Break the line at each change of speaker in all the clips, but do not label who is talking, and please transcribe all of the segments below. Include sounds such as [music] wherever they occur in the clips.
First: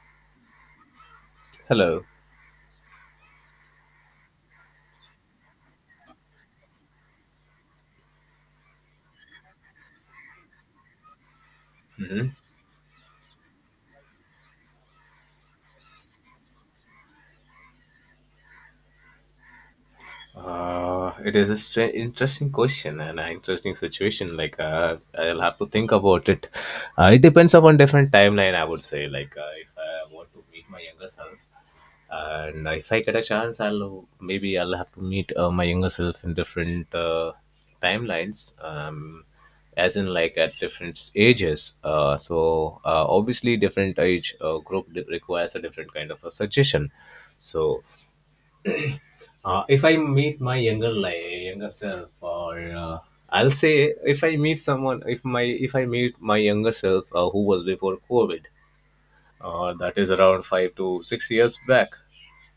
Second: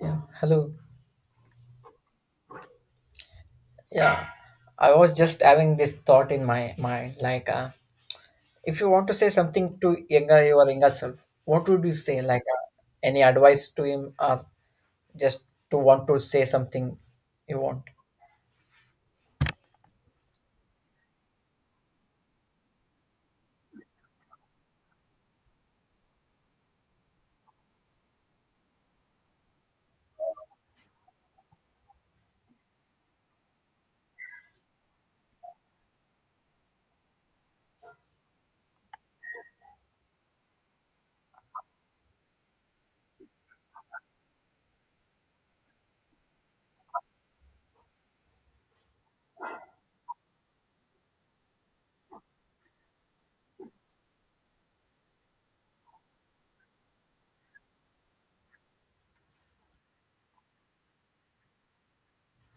Yeah. Hello.
Hello.
Yeah. I was just having this thought in my mind, like, if you want to say something to younger your younger self, what would you say?
Hmm.
Like, any advice to him, or just to want to say something you want?
It is a interesting question and an interesting situation. I'll have to think about it. It depends upon different timeline. I would say, if I want to meet my younger self, and if I get a chance, I'll have to meet my younger self in different timelines. As in like at different ages so obviously different age requires a different kind of a suggestion so. If I meet my younger self, or I'll say if I meet someone, if I meet my younger self who was before COVID, that is around 5 to 6 years back,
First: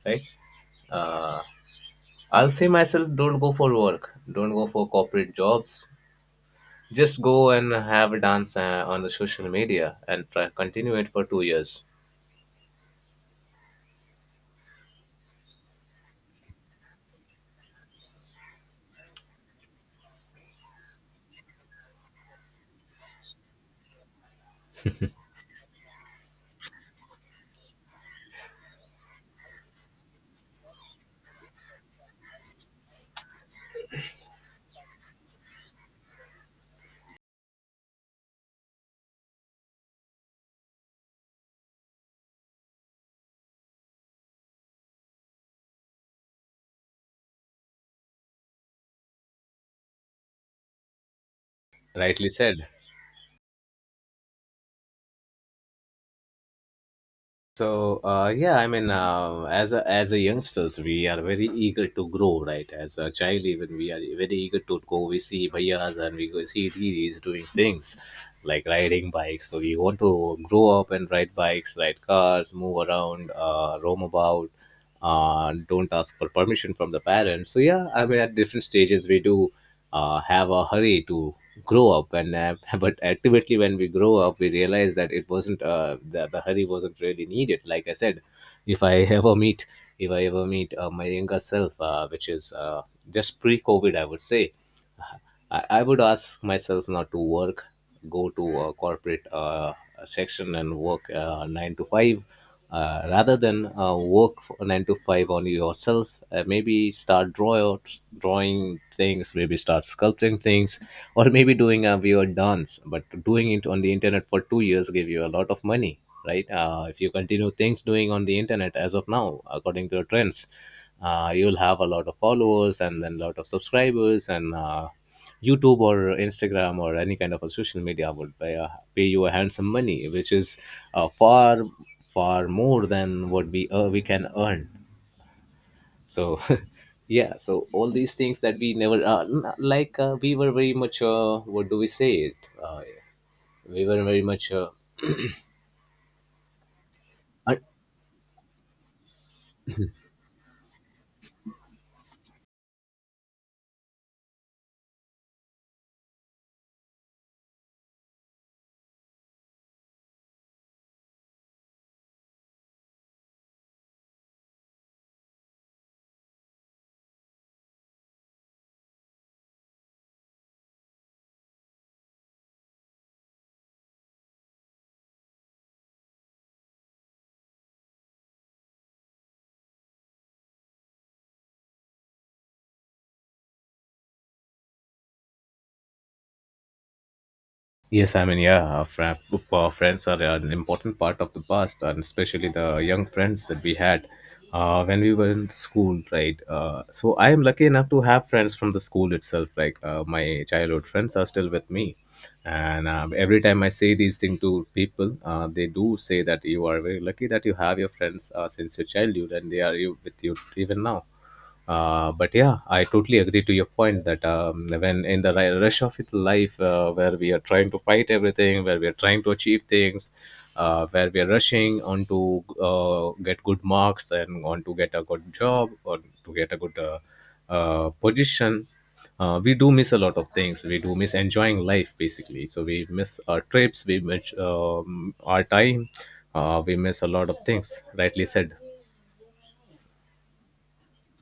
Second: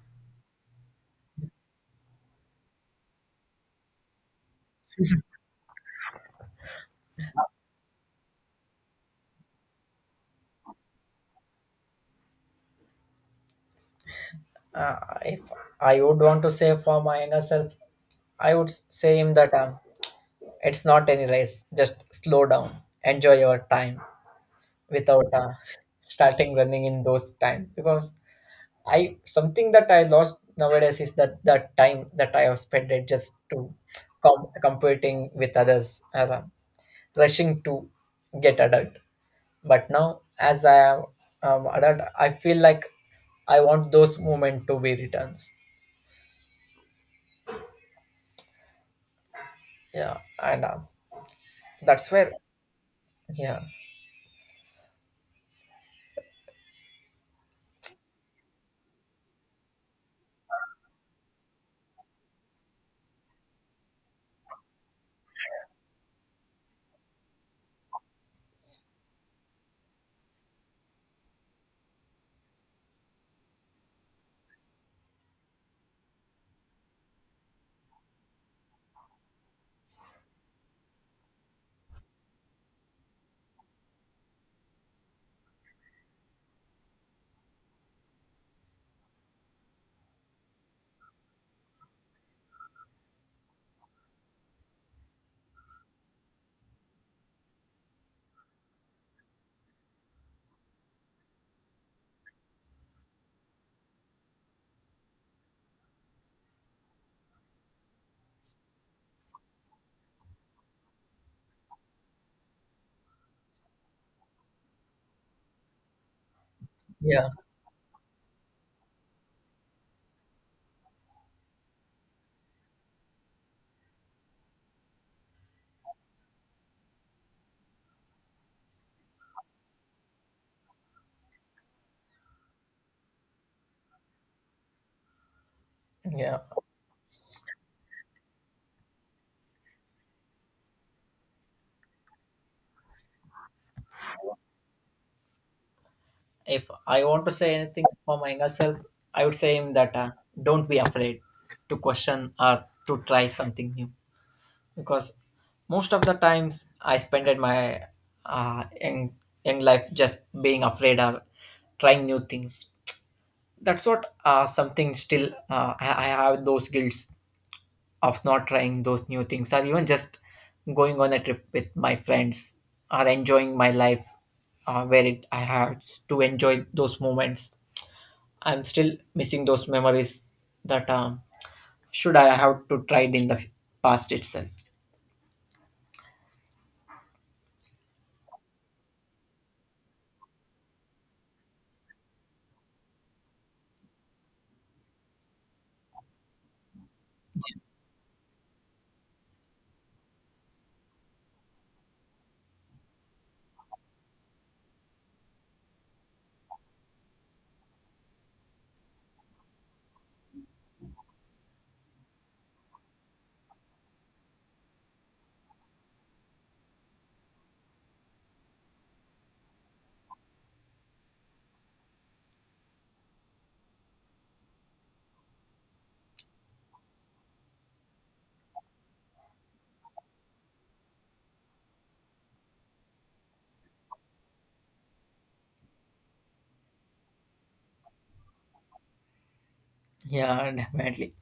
right? Uh, I'll say myself, don't go for work, don't go for corporate jobs. Just go and have a dance on the social media and try continue it for 2 years.
Uh, if I would want to say for my younger self, I would say him that it's not any race. Just slow down, enjoy your time without starting running in those time because I something that I lost nowadays is that the time that I have spent it just to competing with others, rushing to get adult. But now, as I am adult, I feel like I want those moments to be returns. Yeah, and that's where
Rightly said.
yeah,
So yeah, I mean, as a youngsters, we are very eager to grow, right? As a child, even we are very eager to go. We see bhaiyas and we go see these doing things like riding bikes. So we want to grow up and ride bikes, ride cars, move around, roam about. Don't ask for permission from the parents. So yeah, I mean, at different stages, we do have a hurry to grow up and [laughs] but ultimately when we grow up we realize that it wasn't the hurry wasn't really needed like I said. If I [laughs] ever meet if I ever meet my younger self which is just pre COVID, I would say, I would ask myself not to work, go to a corporate section and work 9 to 5, rather than work for 9 to 5 on yourself. Maybe start draw drawing things, maybe start sculpting things, or maybe doing a weird dance. But doing it on the internet for 2 years gave you a lot of money, right? If you
yeah,
continue things doing on the internet as of now, according to the trends. You'll have a lot of followers and then a lot of subscribers and YouTube or Instagram or any kind of a social media would pay you a handsome money, which is far far more than what we can earn.
yeah.
So [laughs] yeah, so all these things that we never we were very much what do we say it? Uh, we were very much
If I want to say anything for my younger self, I would say him that don't be afraid to question or to try something new. Because most of the times I spend in my uh, young, young life just being afraid or trying new things. That's what something still I have those guilts of not trying those new things or even just going on a trip with my friends or enjoying my life where it I had to enjoy those moments. I'm still missing those memories that should I have to tried in the past itself.
yes, I mean, yeah, well, our friends are an important part of the past, and especially the young friends that we had when we were in school, right? So I am lucky enough to have friends from the school itself. My childhood friends are still with me, and every time I say these things to people, they do say that you are very lucky that you have your friends since your childhood, and they are with you even now. But yeah, I totally agree to your point that when in the rush of it life, where we are trying to fight everything, where we are trying to achieve things, where we are rushing on to get good marks and on to get a good job or to get a good position, we do miss a lot of things. We do miss enjoying life basically. So we miss our trips, we miss our time, we miss a lot of things. Rightly said.
Yeah, [laughs] definitely.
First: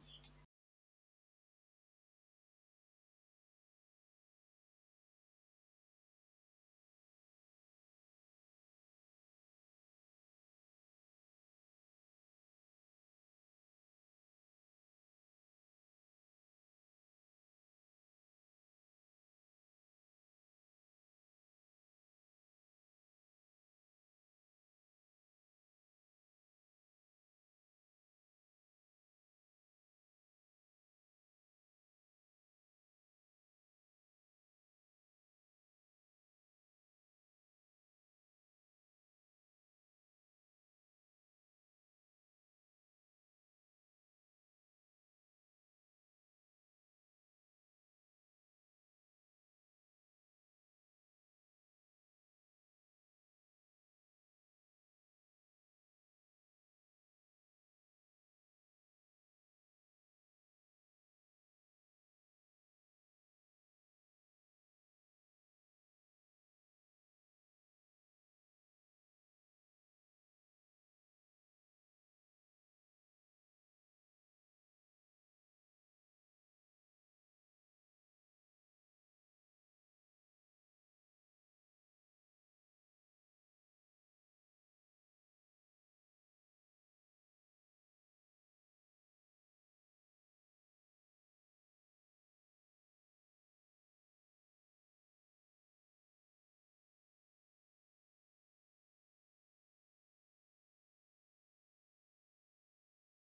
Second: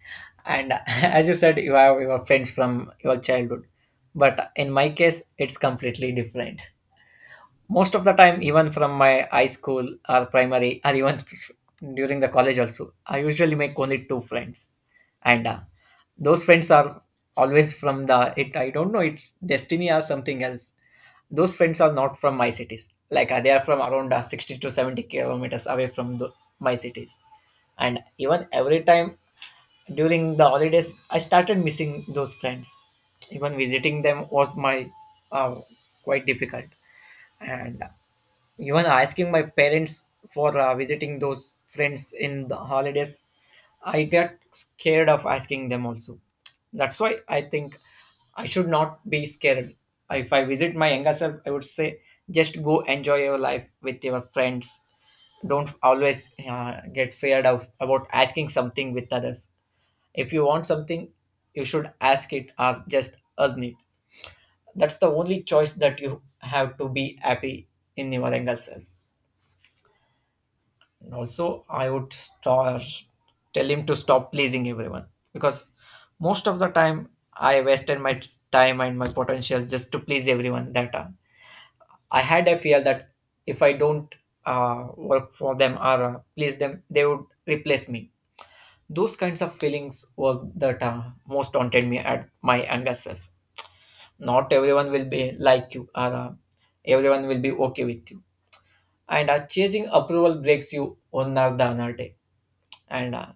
And [laughs] as you said, you have your friends from your childhood. But in my case, it's completely different. Most of the time, even from my high school or primary, or even [laughs] during the college also, I usually make only two friends. And those friends are always from it. I don't know, it's destiny or something else. Those friends are not from my cities. Like they are from around 60 to 70 kilometers away from my cities. And even every time during the holidays I started missing those friends, even visiting them was my uh, quite difficult, and even asking my parents for visiting those friends in the holidays, I get scared of asking them also. That's why I think I should not be scared. If I visit my younger self, I would say just go enjoy your life with your friends. Don't always get feared of about asking something with others. If you want something, you should ask it or just earn it. That's the only choice that you have to be happy in your younger self. And also, I would tell him to stop pleasing everyone, because most of the time I wasted my time and my potential just to please everyone that time. I had a fear that if I don't work for them or please them, they would replace me. Those kinds of feelings were that most haunted me at my younger self. Not everyone will be like you, or everyone will be okay with you. And chasing approval breaks you on or the another day, and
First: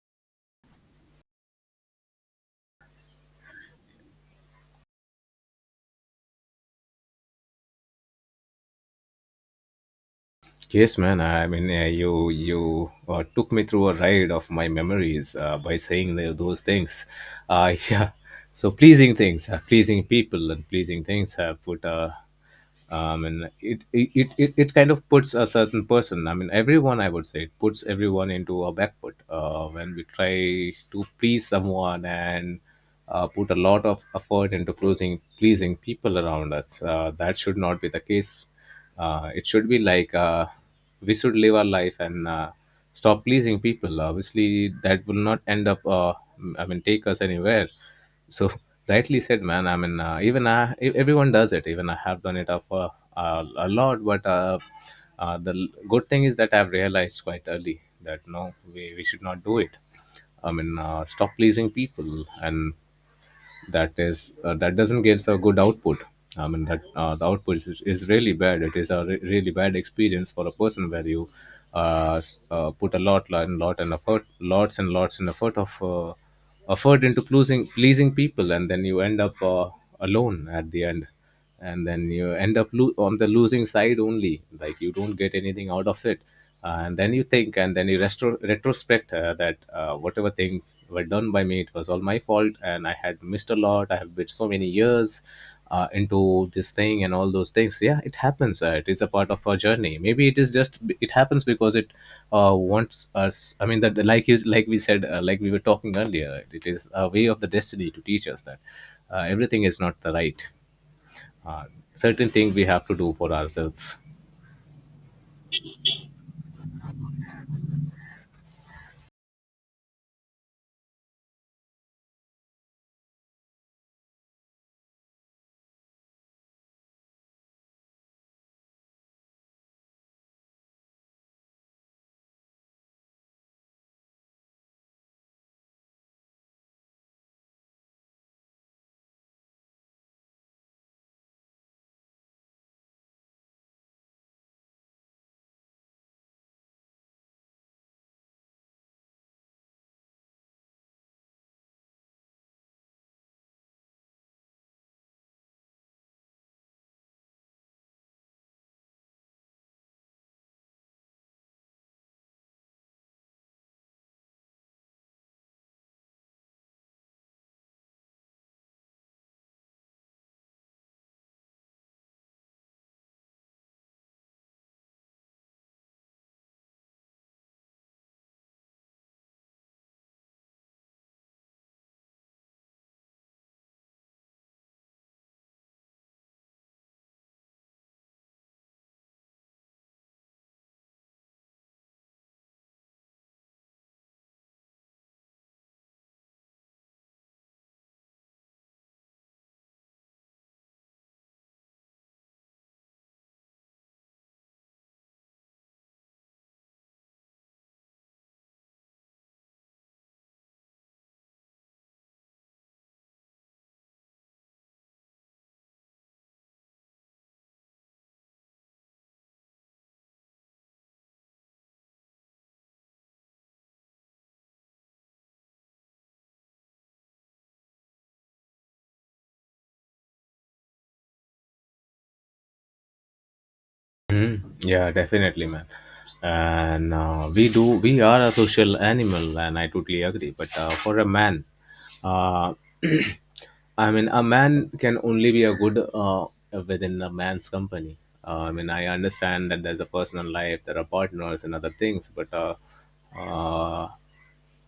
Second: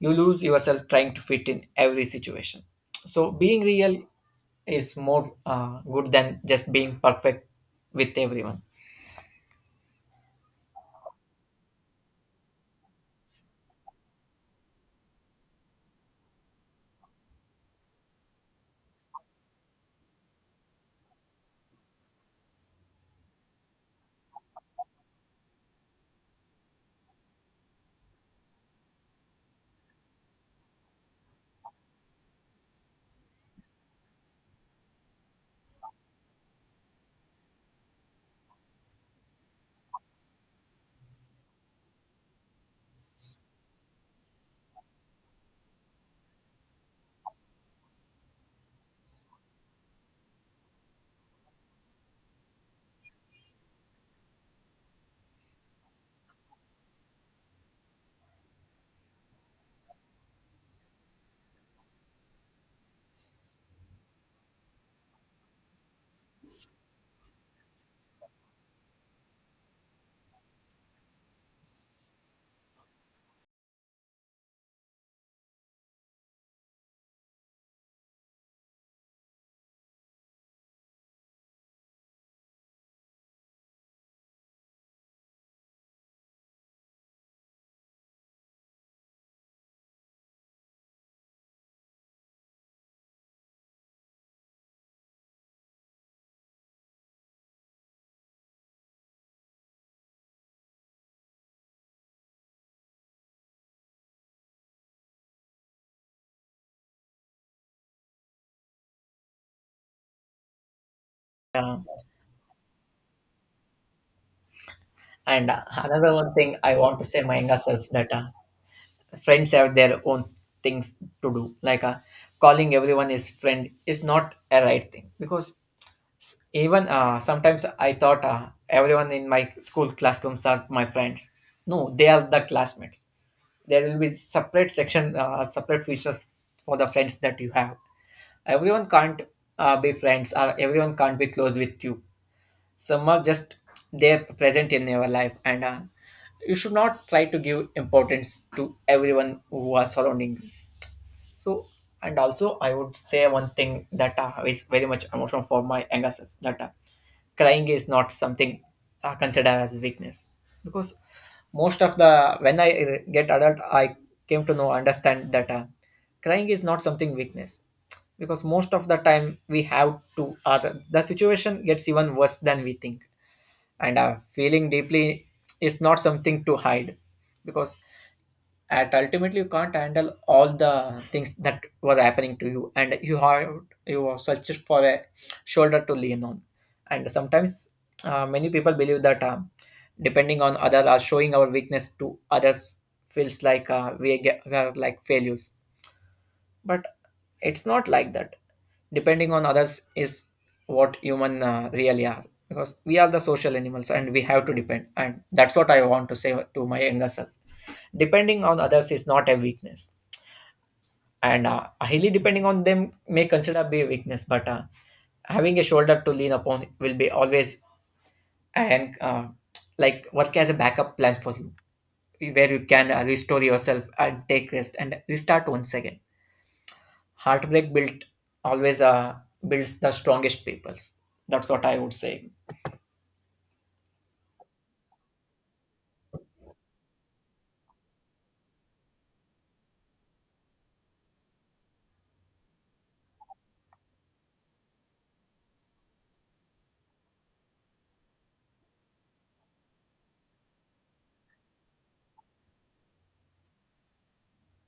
you lose yourself trying to fit in every situation. So being real is more good than just being perfect with everyone.
Yes, man. I mean, you you took me through a ride of my memories by saying those things. [laughs] Yeah. So pleasing things, pleasing people, and pleasing things have put a and it it it it kind of puts a certain person. I mean, everyone. I would say it puts everyone into a backward when we try to please someone and put a lot of effort into pleasing people around us. That should not be the case. It should be like we should live our life and stop pleasing people. Obviously, that will not end up. I mean, take us anywhere. So [laughs] rightly said, man. I mean, everyone does it. Even I have done it of a lot. But good thing is that I've realized quite early that no, we should not do it. I mean, stop pleasing people and that is that doesn't gives a good output. I mean that the output is really bad. It is a really bad experience for a person where you put a lots and lots and effort of effort into pleasing people and then you end up alone at the end, and then you end up on the losing side only, like you don't get anything out of it. And then you think and then you retrospect that whatever thing were done by me it was all my fault and I had missed a lot. I have been so many years into this thing and all those things. Yeah, it happens. It is a part of our journey. Maybe it is just it happens because it wants us. I mean that like we said, like we were talking earlier, it is a way of the destiny to teach us that everything is not the right uh, certain thing we have to do for ourselves.
And another one thing I want to say my younger self that friends have their own things to do. Like calling everyone is friend is not a right thing, because S- even sometimes I thought everyone in my school classrooms are my friends. No, they are the classmates. There will be separate section, separate features for the friends that you have. Everyone can't be friends, or everyone can't be close with you. Some are just they present in your life, and you should not try to give importance to everyone who are surrounding you. So, and also I would say one thing that is very much emotional for my younger self, that crying is not something considered as weakness. Because most of the when I get adult, I came to know understand that crying is not something weakness, because most of the time we have to the situation gets even worse than we think, and feeling deeply is not something to hide, because at ultimately you can't handle all the things that were happening to you and you have you are search for a shoulder to lean on. And sometimes many people believe that depending on other or showing our weakness to others feels like we are like failures, but it's not like that. Depending on others is what human really are, because we are the social animals and we have to depend, and that's what I want to say to my younger self. Depending on others is not a weakness, and highly depending on them may consider be a weakness, but having a shoulder to lean upon will be always, and like work as a backup plan for you where you can restore yourself and take rest and restart once again. Heartbreak built always builds the strongest peoples. That's what I would say.
Hmm. Yeah, definitely, man. And we are a social animal and I totally agree, but for a man, uh, [clears throat] I mean, a man can only be a good uh, within a man's company. I mean, I understand that there's a personal life, there are partners and other things, but uh,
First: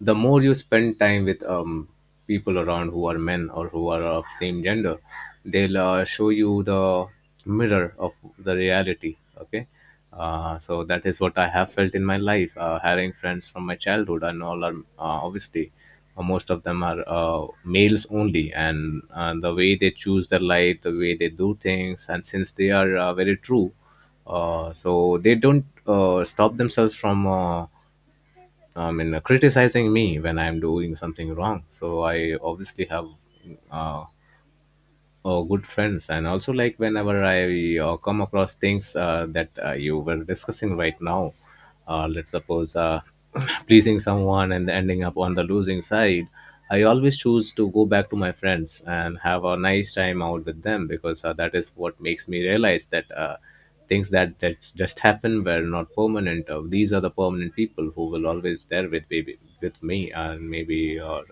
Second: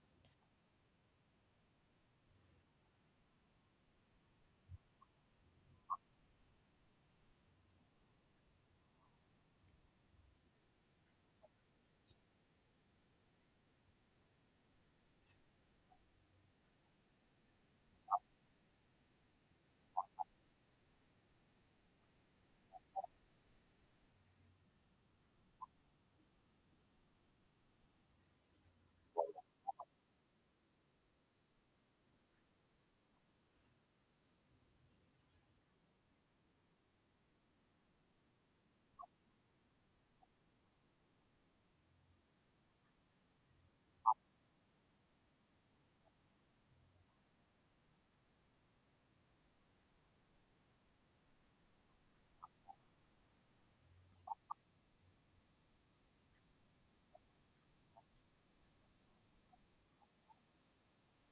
the more you spend time with people around who are men or who are of same gender, they'll show you the mirror of the reality. Okay, so that is what I have felt in my life, having friends from my childhood and all are obviously most of them are males only, and the way they choose their life, the way they do things, and since they are very true, so they don't stop themselves from I mean, criticizing me when I'm doing something wrong. So I obviously have uh, oh, good friends. And also, like, whenever I come across things that you were discussing right now, let's suppose [clears throat] pleasing someone and ending up on the losing side, I always choose to go back to my friends and have a nice time out with them because that is what makes me realize that things that that's just happened were not permanent. These are the permanent people who will always there with me, and maybe, or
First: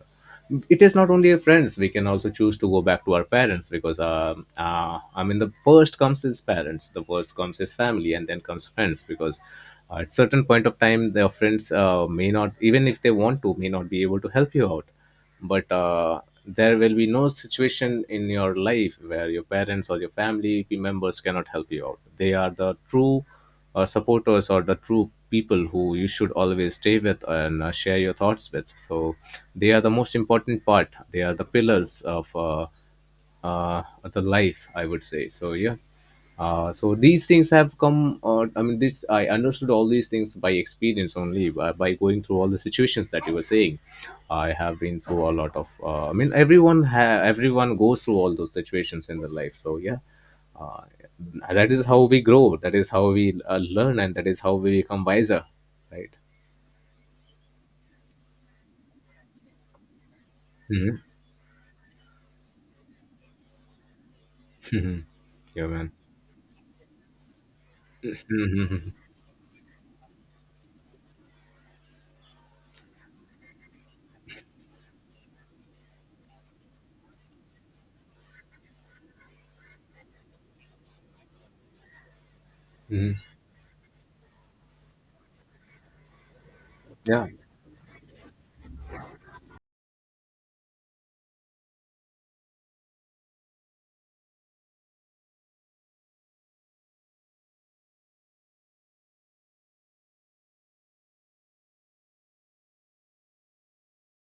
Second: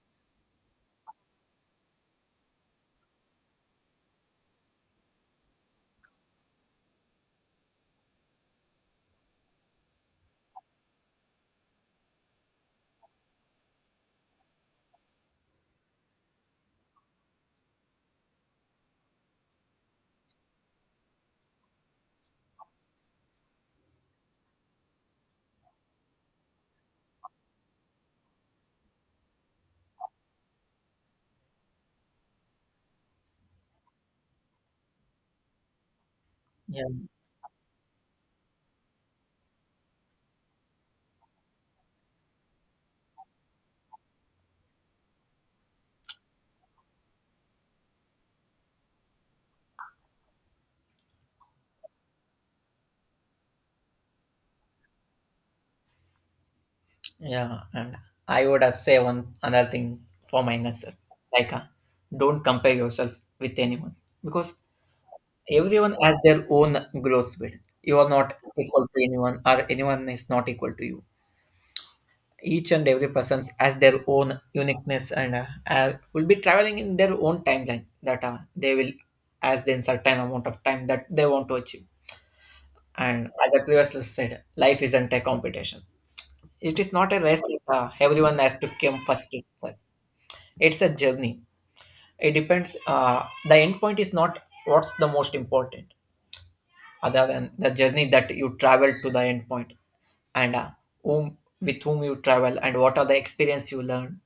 it is not only friends, we can also choose to go back to our parents, because I mean the first comes is parents, the first comes is family and then comes friends, because at certain point of time their friends may not, even if they want to, may not be able to help you out, but there will be no situation in your life where your parents or your family members cannot help you out. They are the true supporters or the true people who you should always stay with, and share your thoughts with. So they are the most important part. They are the pillars of uh, the life, I would say. So yeah.
Yeah,
So these things have come. I mean, this I understood all these things by experience, only by going through all the situations that you were saying. I have been through a lot of. I mean, everyone goes through all those situations in their life. So yeah, uh, that is how we grow, that is how we learn, and that is how we become wiser, right?
yeah, and I would have say one another thing for my younger self, like don't compare yourself with anyone, because
Yeah, man.
everyone has their own growth speed. You are not equal to anyone, or anyone is not equal to you. Each and every person has their own uniqueness, and will be traveling in their own timeline that as then certain amount of time that they want to achieve. And as I previously said, life isn't a competition. It is not a
Yeah.
race that everyone has to come first. It's a journey. It depends. The end point is not what's the most important, other than the journey that you travel to the end point, and whom with whom you travel and what are the experience you learn,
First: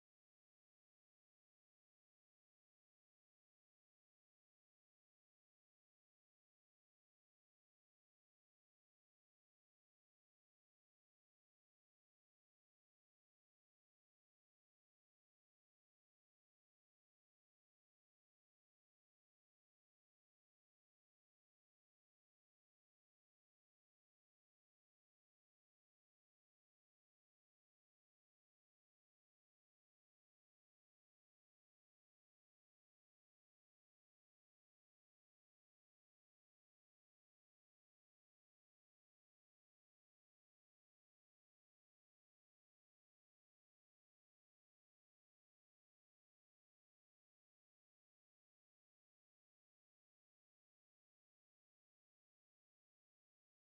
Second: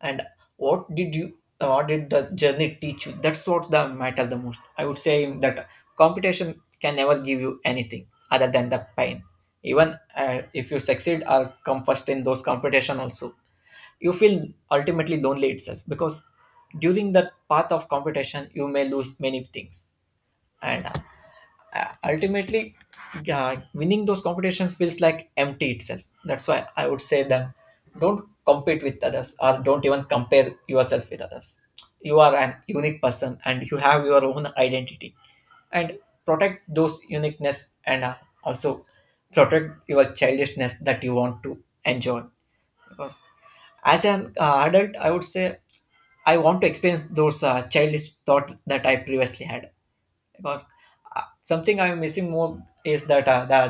and what did you what did the journey teach you. That's what the matter the most, I would say, that competition can never give you anything other than the pain. Even if you succeed or come first in those competition also, you feel ultimately lonely itself, because during that path of competition you may lose many things, and ultimately winning those competitions feels like empty itself. That's why I would say that don't compete with others or don't even compare yourself with others. You are an unique person and you have your own identity, and protect those uniqueness, and also protect your childishness that you want to enjoy. Because as an adult, I would say I want to experience those childish thought that I previously had. Because something I'm missing more is that the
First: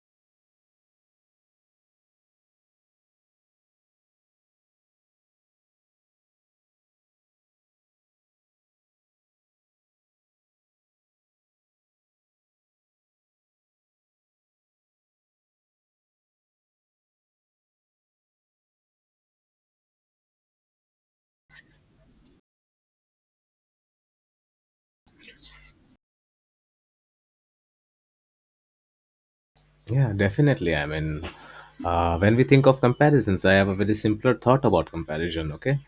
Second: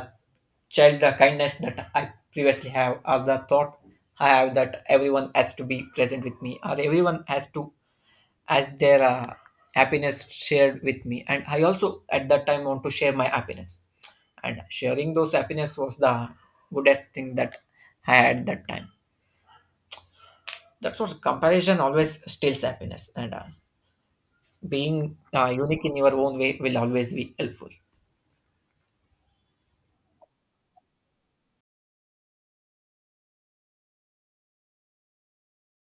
child kindness that I previously have, or the thought I have that everyone has to be present with me, or everyone has to has their happiness shared with me, and I also at that time want to share my happiness. And sharing those happiness was the goodest thing that I had at that time. That's what comparison always steals happiness, and being unique in your own way will always be helpful.
Yeah, definitely. I mean, when we think of comparisons, I have a very simpler thought about comparison. Okay,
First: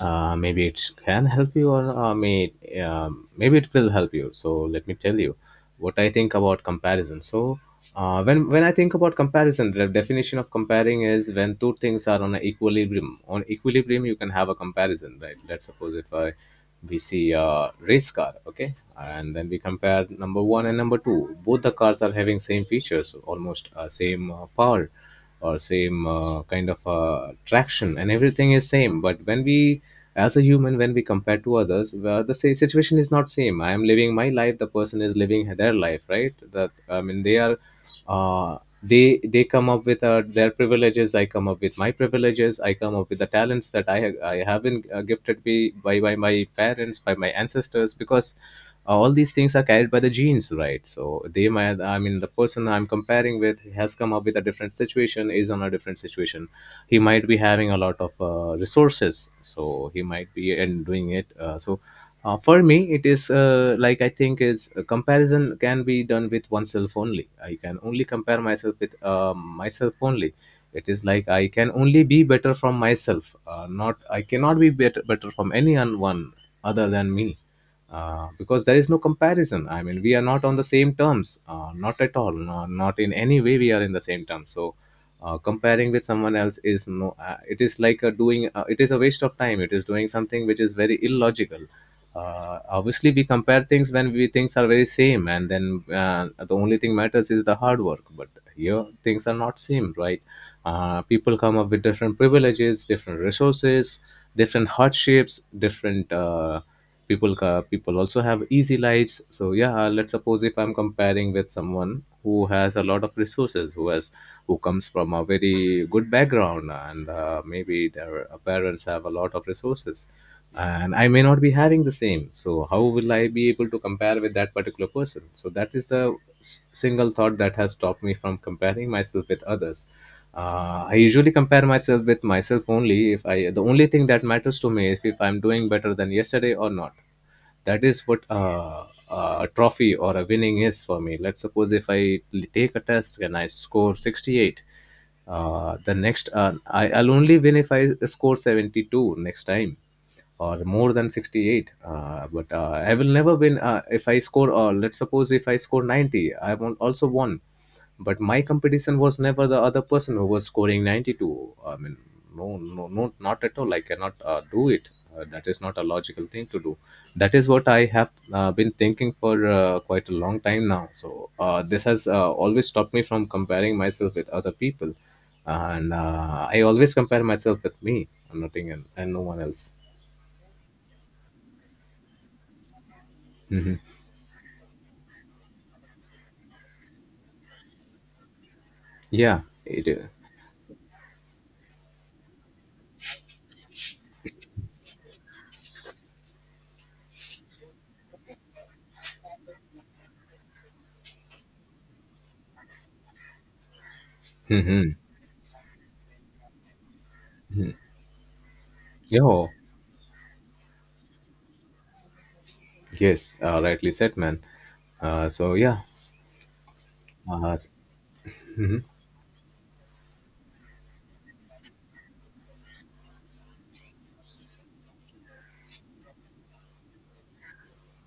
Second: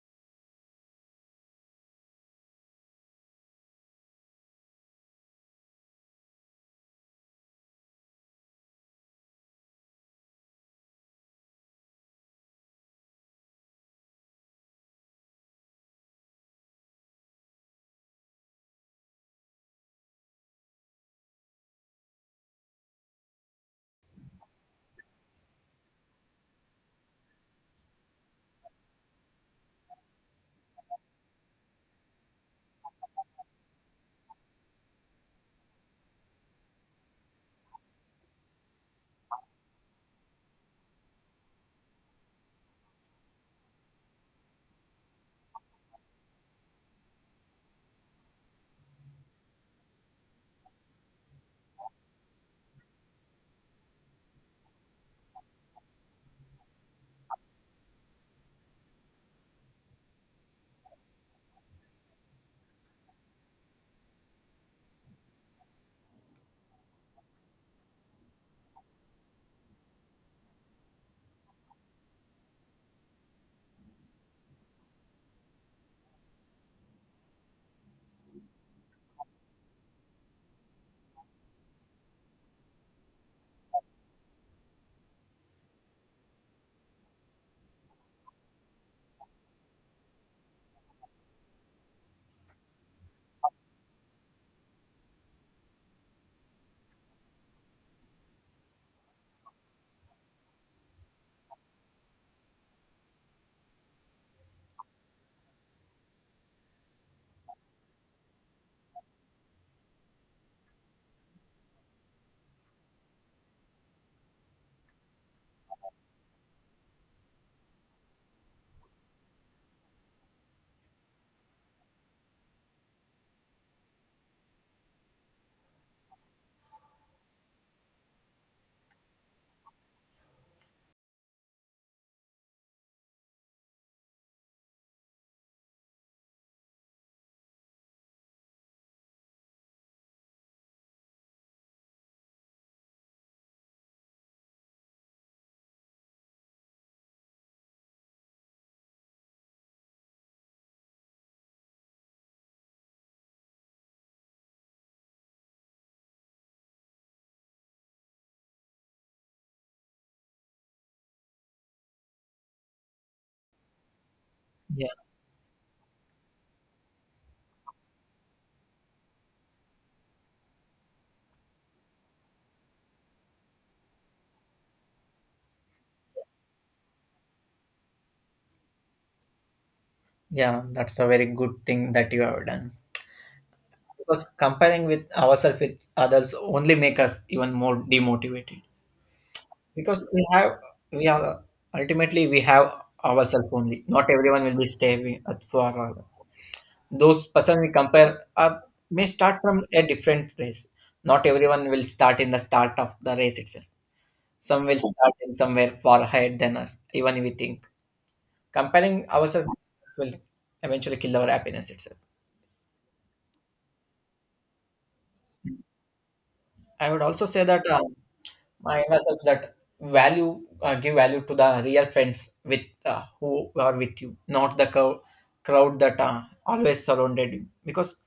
maybe it can help you, or maybe it will help you. So let me tell you what I think about comparison. So when I think about comparison, the definition of comparing is when two things are on an equilibrium. On equilibrium, you can have a comparison, right? Let's suppose if I we see a race car, okay, and then we compare number one and number two. Both the cars are having same features, almost same power or same kind of traction, and everything is same. But when we as a human, when we compare to others, situation is not same. I am living my life, the person is living their life, right? That i mean they are, they come up with their privileges, I come up with my privileges, I come up with the talents that I have been gifted by, by my parents, by my ancestors. Because all these things are carried by the genes, right? So they might, I mean, the person I'm comparing with has come up with a different situation is on a different situation. He might be having a lot of resources, so he might be and doing it, so for me, it is like, I think, is a comparison can be done with oneself only. I can only compare myself with myself only. It is like I can only be better from myself. Not, I cannot be better from anyone other than me, because there is no comparison. I mean, we are not on the same terms, not at all, no, not in any way. We are in the same terms. So, comparing with someone else is no. It is like a doing. It is a waste of time. It is doing something which is very illogical. Obviously, we compare things when we things are very same, and then the only thing matters is the hard work. But here, things are not same, right? People come up with different privileges, different resources, different hardships, different. People also have easy lives. So yeah, let's suppose if I'm comparing with someone who has a lot of resources, who has who comes from a very good background, and maybe their parents have a lot of resources, and I may not be having the same. So how will I be able to compare with that particular person? So that is the single thought that has stopped me from comparing myself with others. Uh, I usually compare myself with myself only. If I The only thing that matters to me is if I'm doing better than yesterday or not. That is what, a trophy or a winning is for me. Let's suppose if I take a test and I score 68. I'll only win if I score 72 next time, or more than 68. But I will never win, if I score let's suppose if I score 90, I won't also won. But my competition was never the other person who was scoring 92. I mean, no, no, no, not at all. I cannot do it. Uh, that is not a logical thing to do. That is what I have been thinking for quite a long time now. So this has always stopped me from comparing myself with other people. And I always compare myself with me, nothing, and no one else.
Yeah, that's a very good thing that you have done.
Hmm.
Because comparing with ourselves with others only make us even more demotivated.
Yeah, it.
Because we have, we are ultimately we have ourselves only. Not everyone will be staying at those person we compare are may start from a different place. Not everyone will start in the start of the race itself. Some will
Mm-hmm.
start in somewhere far ahead than us. Even if we think comparing
Yeah,
ourselves will eventually kill our happiness itself.
yes, rightly said, man. So yeah,
I would also say
uh,
that. Remind ourselves that give value to the real friends with who are with you, not crowd that always surrounded you. Because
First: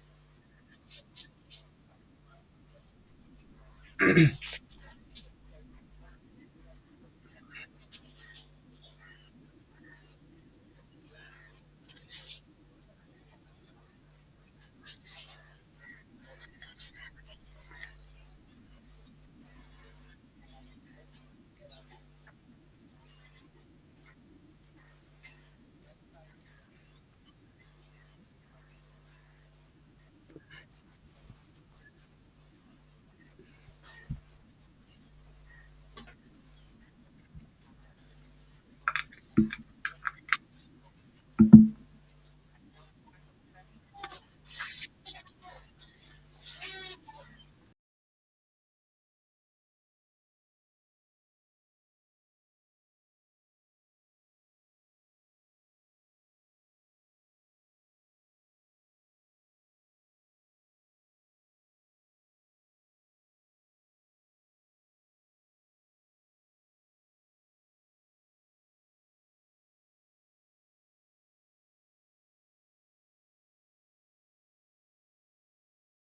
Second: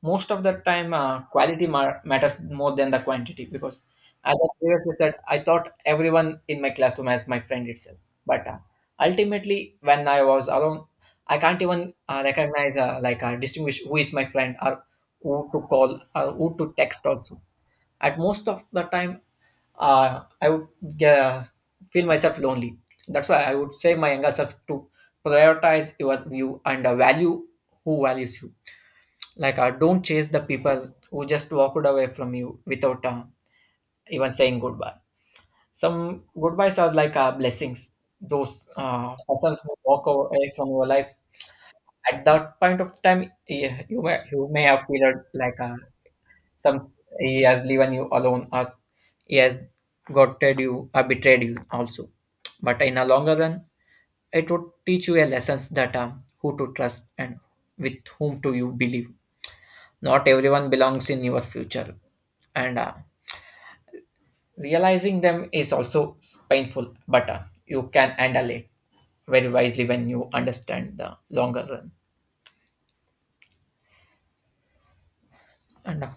most of the time, quality matters more than the quantity. Because as I previously said, I thought everyone in my classroom as my friend itself. But ultimately, when I was alone, I can't even recognize, distinguish who is my friend, or who to call or who to text also at most of the time, I would feel myself lonely. That's why I would say my younger self to prioritize your view and value who values you. Like, don't chase the people who just walked away from you without even saying goodbye. Some goodbyes are like blessings. Those persons who walk away from your life at that point of time, yeah, you may have felt like some he has leaving you alone, or he has gotten you or betrayed you also. But in a longer run, it would teach you a lessons that who to trust and with whom to you believe. Not everyone belongs in your future, and realizing them is also painful. But you can handle it very wisely when you understand the longer run. And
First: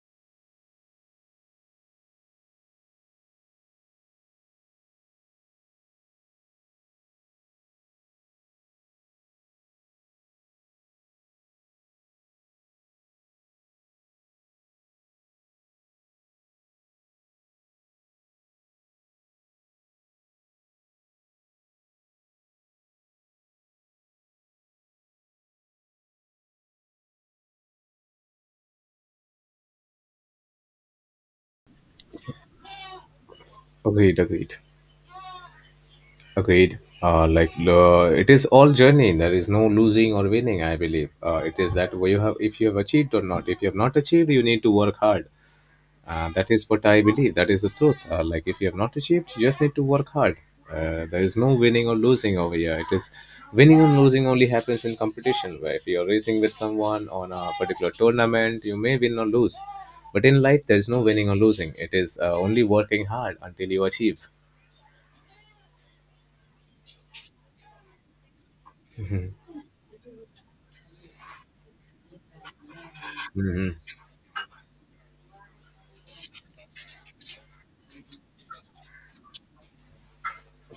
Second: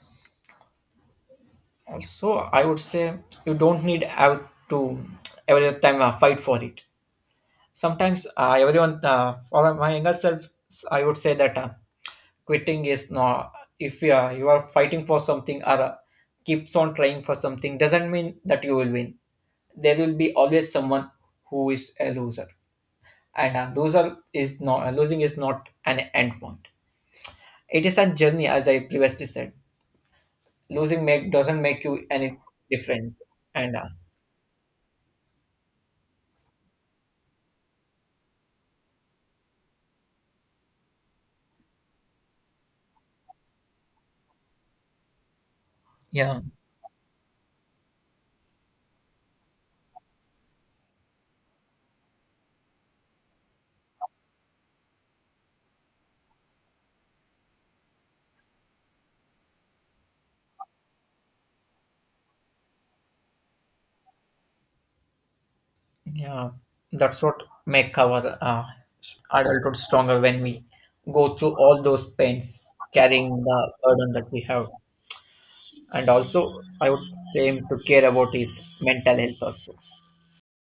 also, I would say you don't need have to every time fight for it. Sometimes everyone for my younger self I would say that quitting is not, if you are, you are fighting for something or keeps on trying for something doesn't mean that you will win. There will be always someone who is a loser, and a loser is not, losing is not an end point. It is a journey. As I previously said, losing make doesn't make you any different. And
agreed, agreed, agreed. Like, it is all journey. There is no losing or winning. I believe it is that way you have. If you have achieved or not. If you have not achieved, you need to work hard.
yeah
That is what I believe. That is the truth. Like, if you have not achieved, you just need to work hard. There is no winning or losing over here. It is, winning and losing only happens in competition. Where if you are racing with someone on a particular tournament, you may win or lose. But in life, there is no winning or losing. It is only working hard until you achieve.
Yeah, that's what make our adulthood stronger when we go through all those pains, carrying the
Mhm.
burden that we have. And also, I would say him to care about his mental health also.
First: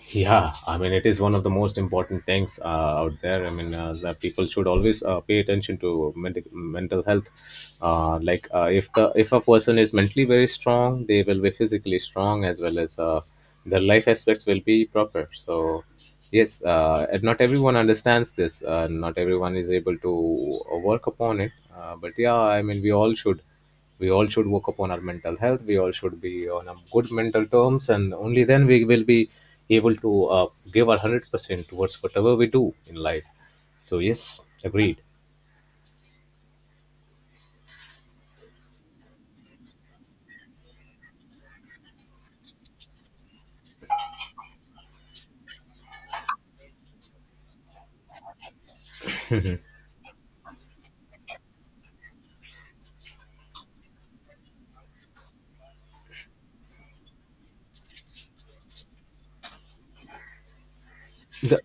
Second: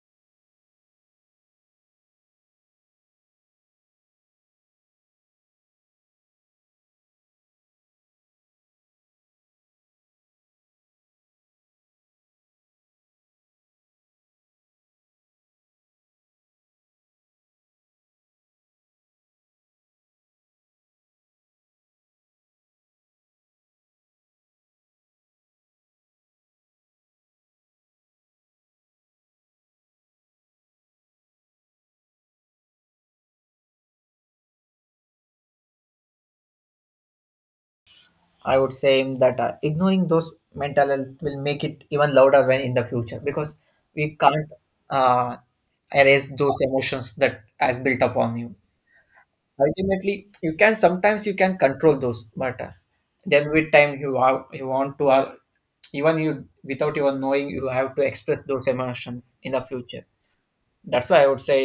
Yeah, I mean, it is one of the most important things out there. I mean, the people should always pay attention to mental health. Like, if a person is mentally very strong, they will be physically strong, as well as their life aspects will be proper. So, yes, and not everyone understands this. Not everyone is able to work upon it. But yeah, I mean, we all should work upon our mental health. We all should be on a good mental terms, and only then we will be able to give our 100% towards whatever we do in life. So yes, agreed.
I would say him that ignoring those mental health will make it even louder when in the future, because we can't uh, erase those emotions that has built up on you. Ultimately you can, sometimes you can control those matter, then with time you have, you want to even you without your knowing you have to express those emotions in the future. That's why I would say
The,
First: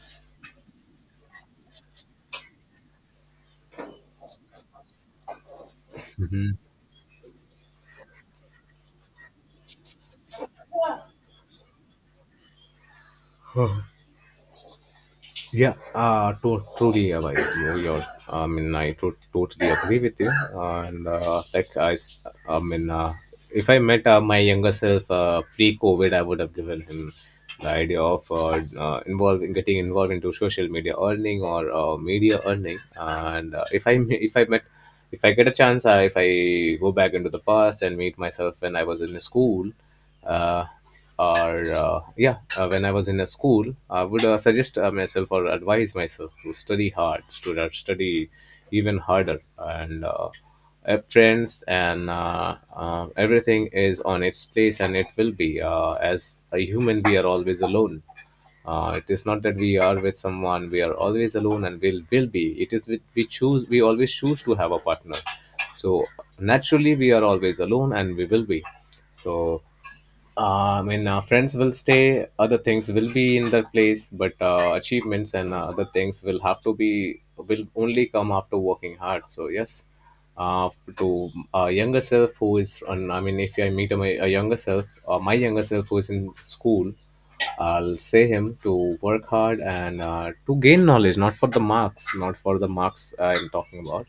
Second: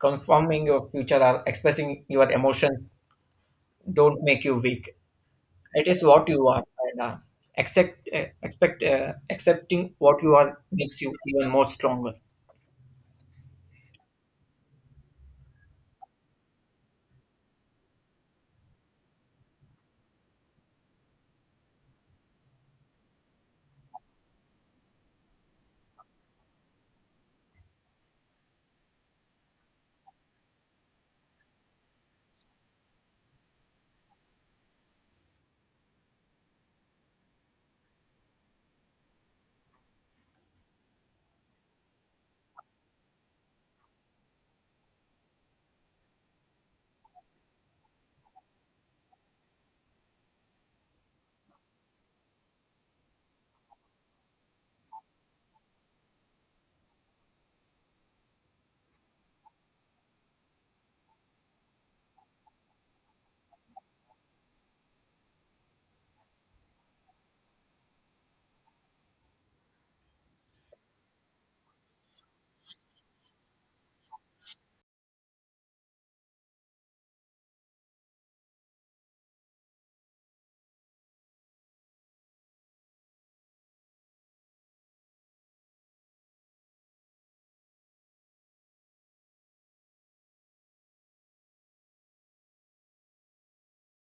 confirming your future or expressing your emotions don't make you weak. It is what you
mhm.
are, and accepting what you are makes you even more stronger.
Yeah, truly, like I mean, I totally agree with you. And like I mean, if I met my younger self pre-COVID, I would have given him the idea of getting involved into social media earning, or media earning. And if I met, if I get a chance, if I go back into the past and meet myself when I was in school, uh, or yeah, when I was in a school, I would suggest myself, or advise myself to study hard, to study even harder. And friends and everything is on its place, and it will be as a human, we are always alone. Uh, it is not that we are with someone. We are always alone, and will be. It is with we choose. We always choose to have a partner. So naturally, we are always alone, and we will be. So I mean, friends will stay, other things will be in their place, but achievements and other things will have to be, will only come after working hard. So, yes, uh, to a younger self who is, on, I mean, if I meet a younger self, my younger self who is in school, I'll say him to work hard, and to gain knowledge, not for the marks, not for the marks I'm talking about.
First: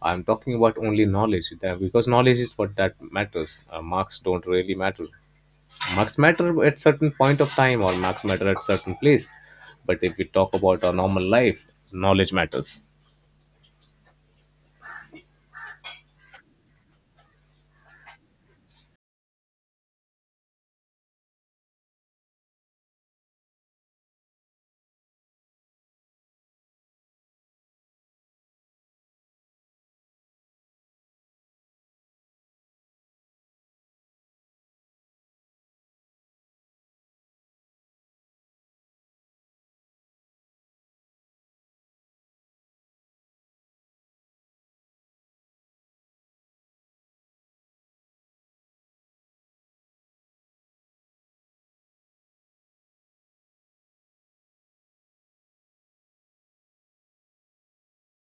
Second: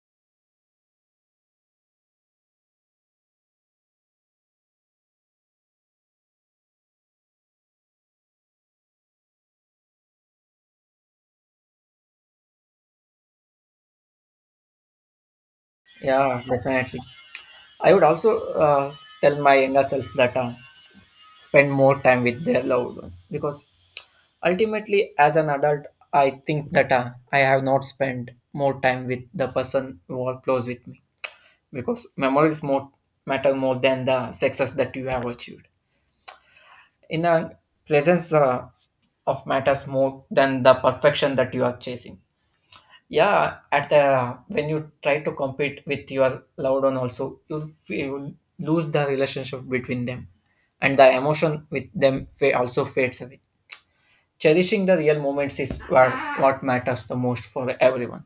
I'm talking about only knowledge that- because knowledge is what that matters. Marks don't really matter. Marks matter at certain point of time, or marks matter at certain place. But if we talk about our normal life, knowledge matters.
Yeah, definitely. I would also uh, tell my younger self that spend more time with their loved ones, because ultimately as an adult I think that I have not spent more time with the person who are close with me, because memories more matter more than the success that you have achieved in a presence. Of matters more than the perfection that you are chasing. Yeah, at the, when you try to compete with your loved one also, you lose the relationship between them, and the emotion with them also fades away. Cherishing the real moments is what matters the most for everyone.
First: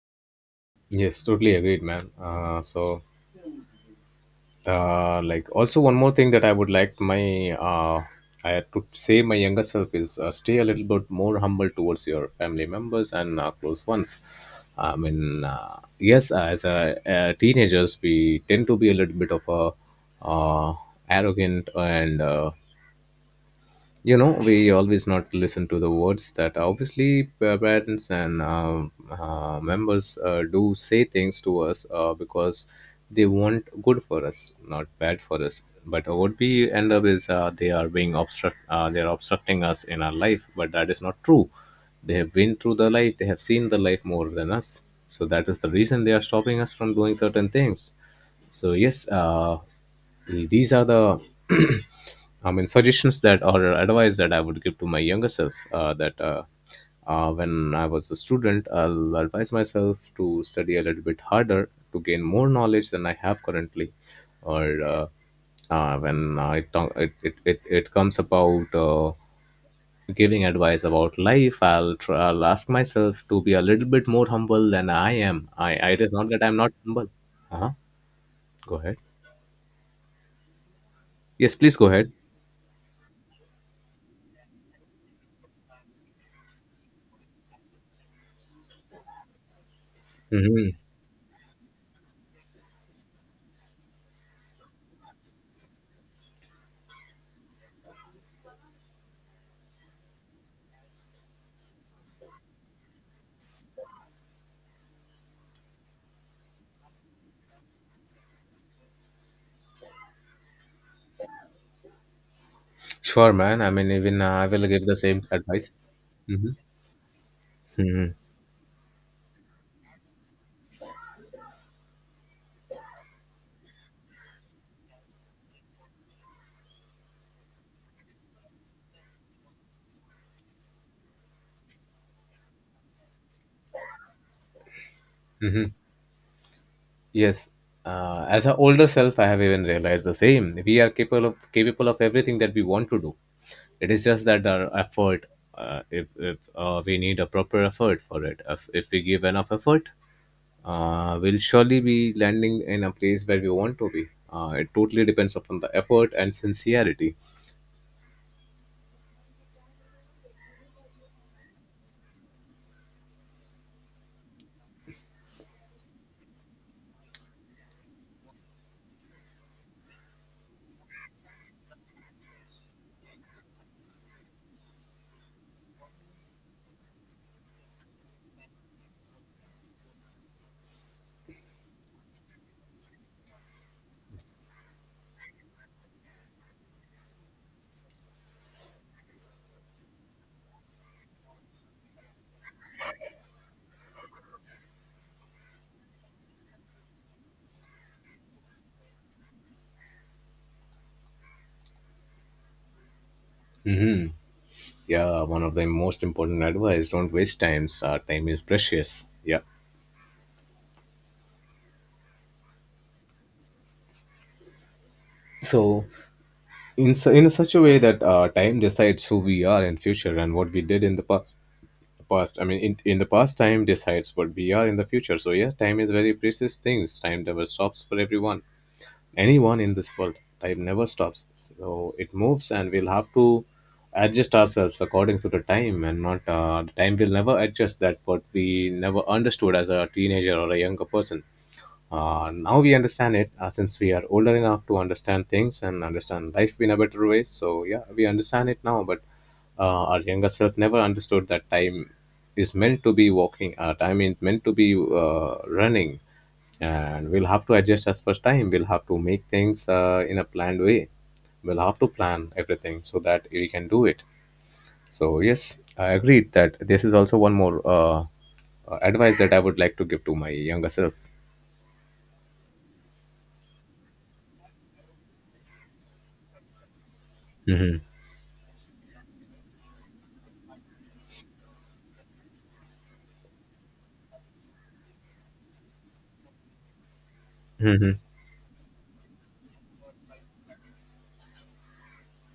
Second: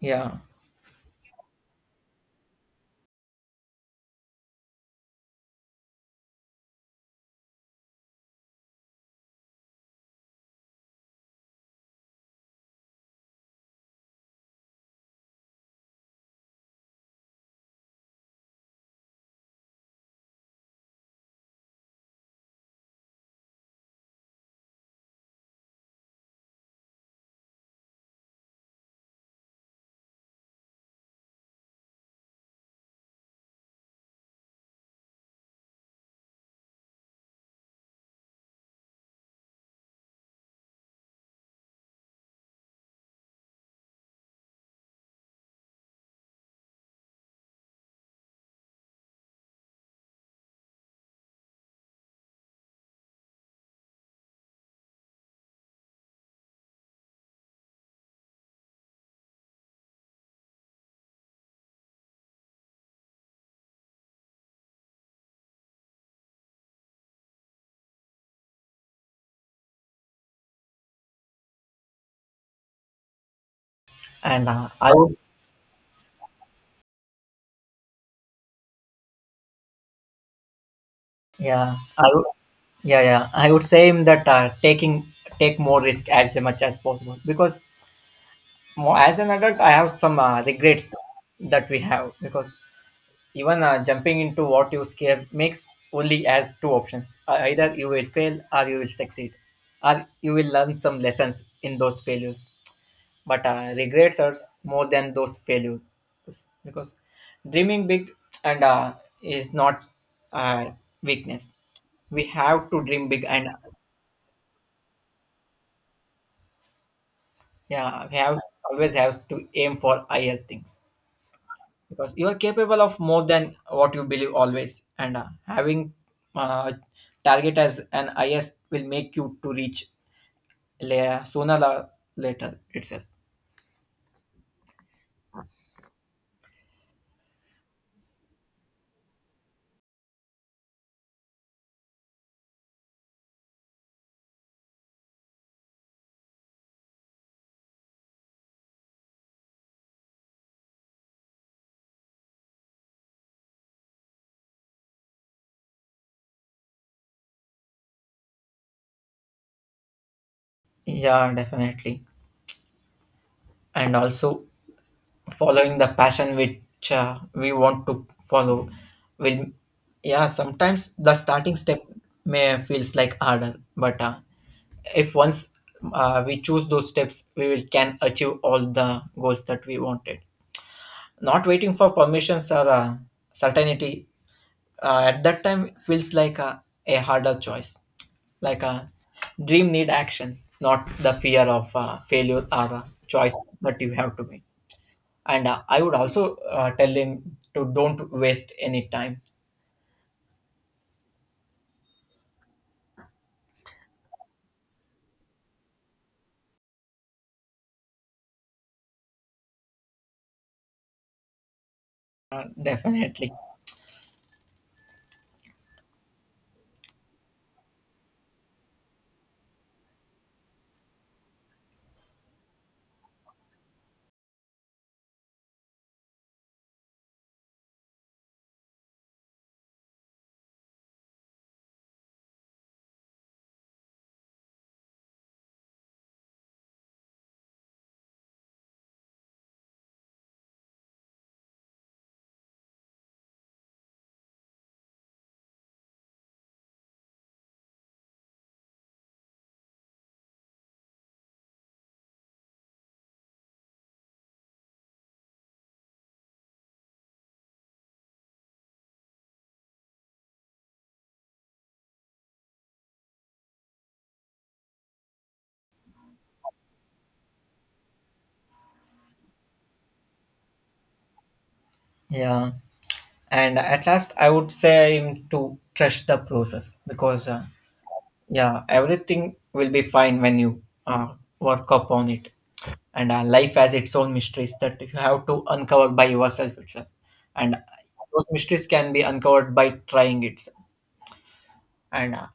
Yeah.
Yes, totally agreed, man. Uh, so like also one more thing that I would like my uh, I had to say my younger self is stay a little bit more humble towards your family members and close ones. I mean yes, as a, uh, teenagers, we tend to be a little bit of a uh, arrogant, and you know, we always not listen to the words that obviously parents and members do say things to us. Uh, because they want good for us, not bad for us. But what we end up is they are being obstruct they are obstructing us in our life. But that is not true. They have been through the life. They have seen the life more than us. So that is the reason they are stopping us from doing certain things. So yes, these are the, I mean, suggestions that or advice that I would give to my younger self that when I was a student, I'll advise myself to study a little bit harder, to gain more knowledge than I have currently, or when I talk, it comes about giving advice about life, I'll ask myself to be a little bit more
and
humble than
I would
I
s-
am. I it is not that I'm not humble. Uh-huh. Go ahead. Yes,
yeah
please go
i
ahead.
would yeah, I would say him that taking take more risk as much as possible, because more, as an adult I have some
Mhm.
regrets that we have, because even jumping into what you scare makes only as two options. Either you will fail or you will succeed, or you will learn some lessons in those failures. But regrets are more than those failures, because dreaming big and is not uh, weakness. We have to dream big.
Sure,
And
man. I mean, even I will give the same advice. Hmm.
yeah,
Hmm.
we have always have to aim for higher things, because you are capable of more than what you believe always. And having uh, target as an is will make you to reach sooner or later itself.
Hmm. Yes. As an older self, I have even realized the same. We are capable of everything that we want to do. It is just that our effort, if we need a proper effort for it, if we give enough effort, we'll surely be landing in a place where we want to be. It totally depends upon the effort and sincerity.
Yeah, definitely. And also, following the passion which we want to follow will, yeah, sometimes the starting step may feels like harder, but if once we choose those steps we will can achieve all the goals that we wanted. Not waiting for permissions or certainty at that time feels like a harder choice, like a dream need actions, not the fear of failure or a choice that you have to make. And I would also tell him to don't waste any time.
Yeah, one of the most important advice, don't waste times, time is precious. Yeah,
Definitely.
so in in such a way that time decides who we are in future and what we did in the past. I mean, in the past, time decides what we are in the future. So yeah, time is very precious things. Time never stops for everyone, anyone in this world. Time never stops. So it moves, and we'll have to adjust ourselves according to the time, and not the time will never adjust. That what we never understood as a teenager or a younger person. Now we understand it since we are older enough to understand things and understand life in a better way. So, yeah, we understand it now, but our younger self never understood that time is meant to be walking, time is meant to be running, and we'll have to adjust as per time. We'll have to make things in a planned way. We'll have to plan everything so that we can do it. So, yes, I agreed that this is also one more advice that I would like to give to my younger self.
Yeah, and at last I would say him to trust the process, because
Hmm.
yeah, everything will be fine when you uh, work upon it. And life has its own mysteries that you have to uncover by yourself itself, and those mysteries can be uncovered by trying itself, and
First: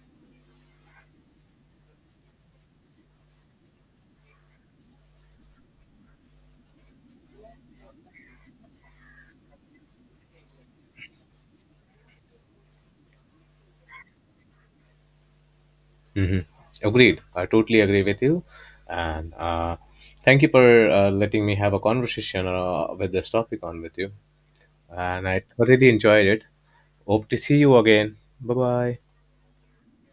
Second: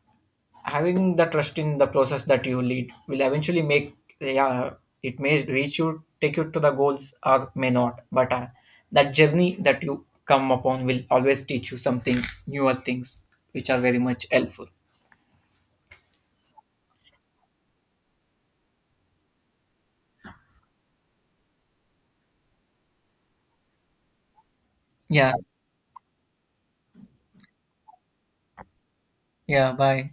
having the trust in the process that you lead will eventually make, yeah, it may reach, you take you to the goals or may not, but that journey that you come upon will always teach you something newer things which are very much helpful.
Hmm. Agreed. I totally agree with you. And thank you for letting me have a conversation with this topic on with you. And
Yeah.
I thoroughly enjoyed it. Hope to see you again. Bye bye.
Yeah, bye.